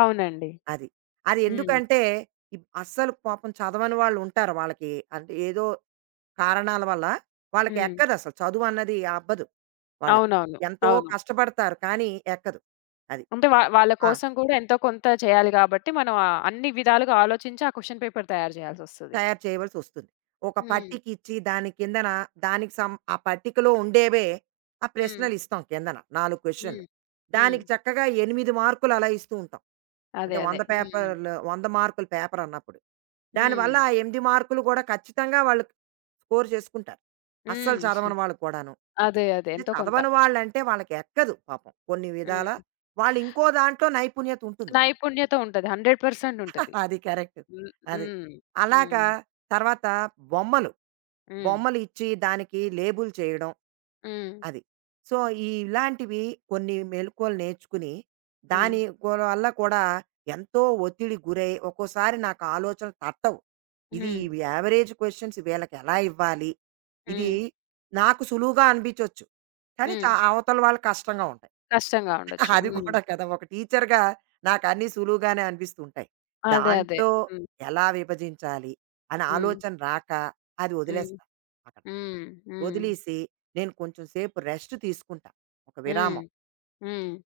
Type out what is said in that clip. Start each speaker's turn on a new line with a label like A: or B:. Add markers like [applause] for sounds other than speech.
A: అవునండి.
B: అది.
A: హ్మ్.
B: అదెందుకంటే, ఇప్ అస్సలు పాపం చదవని వాళ్ళుంటారు. వాళ్ళకి అంటే ఏదో కారణాల వల్ల, వాళ్ళకి
A: హ్మ్.
B: ఎక్కదసలు చదువన్నది అబ్బదు వాళ్ళకి.
A: అవునవును.
B: ఎంతో
A: అవును.
B: కష్టపడతారు కానీ, ఎక్కదు అది.
A: అంటే వ వాళ్ళ
B: ఆ!
A: కోసం కూడా ఎంతో కొంత చేయాలి కాబట్టి, మనం ఆహ్, అన్ని విధాలుగా ఆలోచించి ఆ క్వశ్చన్ పేపర్ తయారు జేయాల్సొస్తది.
B: తయారు చేయవలసి వస్తుంది. ఒక
A: హ్మ్.
B: పట్టికిచ్చి దాని కిందన దానికి సమ్ ఆ పట్టికలో ఉండేవే, ఆ
A: హ్మ్.
B: ప్రశ్నలిస్తాం కిందన 4 క్వశ్చన్‌లు.
A: హ్మ్.
B: దానికి
A: హ్మ్.
B: చక్కగా 8 మార్క్‌లు అలా ఇస్తూ ఉంటాం.
A: అదే
B: అంటే
A: అదే.
B: 100
A: హ్మ్.
B: పేపర్‌లు, 100 మార్కుల పేపరన్నప్పుడు. దానివల్ల
A: హ్మ్.
B: ఆ 8 మార్క్‌లు కూడా, ఖచ్చితంగా వాళ్ళు స్కోర్ చేసుకుంటారు. అస్సలు
A: హ్మ్. [chuckles]
B: చదవని వాళ్ళు కూడాను.
A: అదే అదే.
B: అంటే
A: ఎంతో కొంత.
B: చదవని వాళ్ళంటే, వాళ్ళకి ఎక్కదు పాపం కొన్ని విధాల
A: హ్మ్.
B: వాళ్ళు ఇంకో దాంట్లో నైపుణ్యతుంటుంది వాళ్ళకి.
A: నైపుణ్యత ఉంటది. 100%
B: [chuckles]
A: ఉంటది.
B: అది కరెక్ట్.
A: హ్మ్.
B: అది.
A: హ్మ్.
B: అలాగా,
A: హ్మ్.
B: తరువాత బొమ్మలు
A: హ్మ్.
B: బొమ్మలిచ్చి దానికి లేబుల్ చేయడం.
A: హ్మ్.
B: అది. సో, ఈ ఇలాంటివి కొన్ని మెళకువలు నేర్చుకుని,
A: హ్మ్.
B: దాని కూడా వల్ల కూడా ఎంతో ఒత్తిడికి గురై, ఒక్కోసారి నాకు ఆలోచనలు తట్టవు. ఇది
A: హ్మ్.
B: ఇవి యావరేజ్ క్వశ్చన్స్ వీళ్ళకి ఎలా ఇవ్వాలి? ఇది
A: హ్మ్.
B: నాకు సులువుగా అనిబించొచ్చు. కానీ చ
A: హ్మ్.
B: అవతల వాళ్ళకి కష్టంగా ఉంటాయి.
A: కష్టంగా ఉండొచ్చు.
B: అది
A: హ్మ్.
B: కూడా కదా! ఒక టీచర్‌గా నాకు అన్నీ సులువుగానే అనిపిస్తూ ఉంటాయి.
A: అదే, అదే.
B: దాంట్లో
A: హ్మ్.
B: ఎలా విభజించాలి, అనే
A: హ్మ్.
B: ఆలోచన రాక అది
A: హ్మ్.
B: వదిలేస్తాను అక్కడ.
A: హ్మ్. హ్మ్.
B: వదిలీసి నేను కొంచెం సేపు రెస్ట్ తీసుకుంటా ఒక
A: హ్మ్.
B: విరామం.
A: హ్మ్.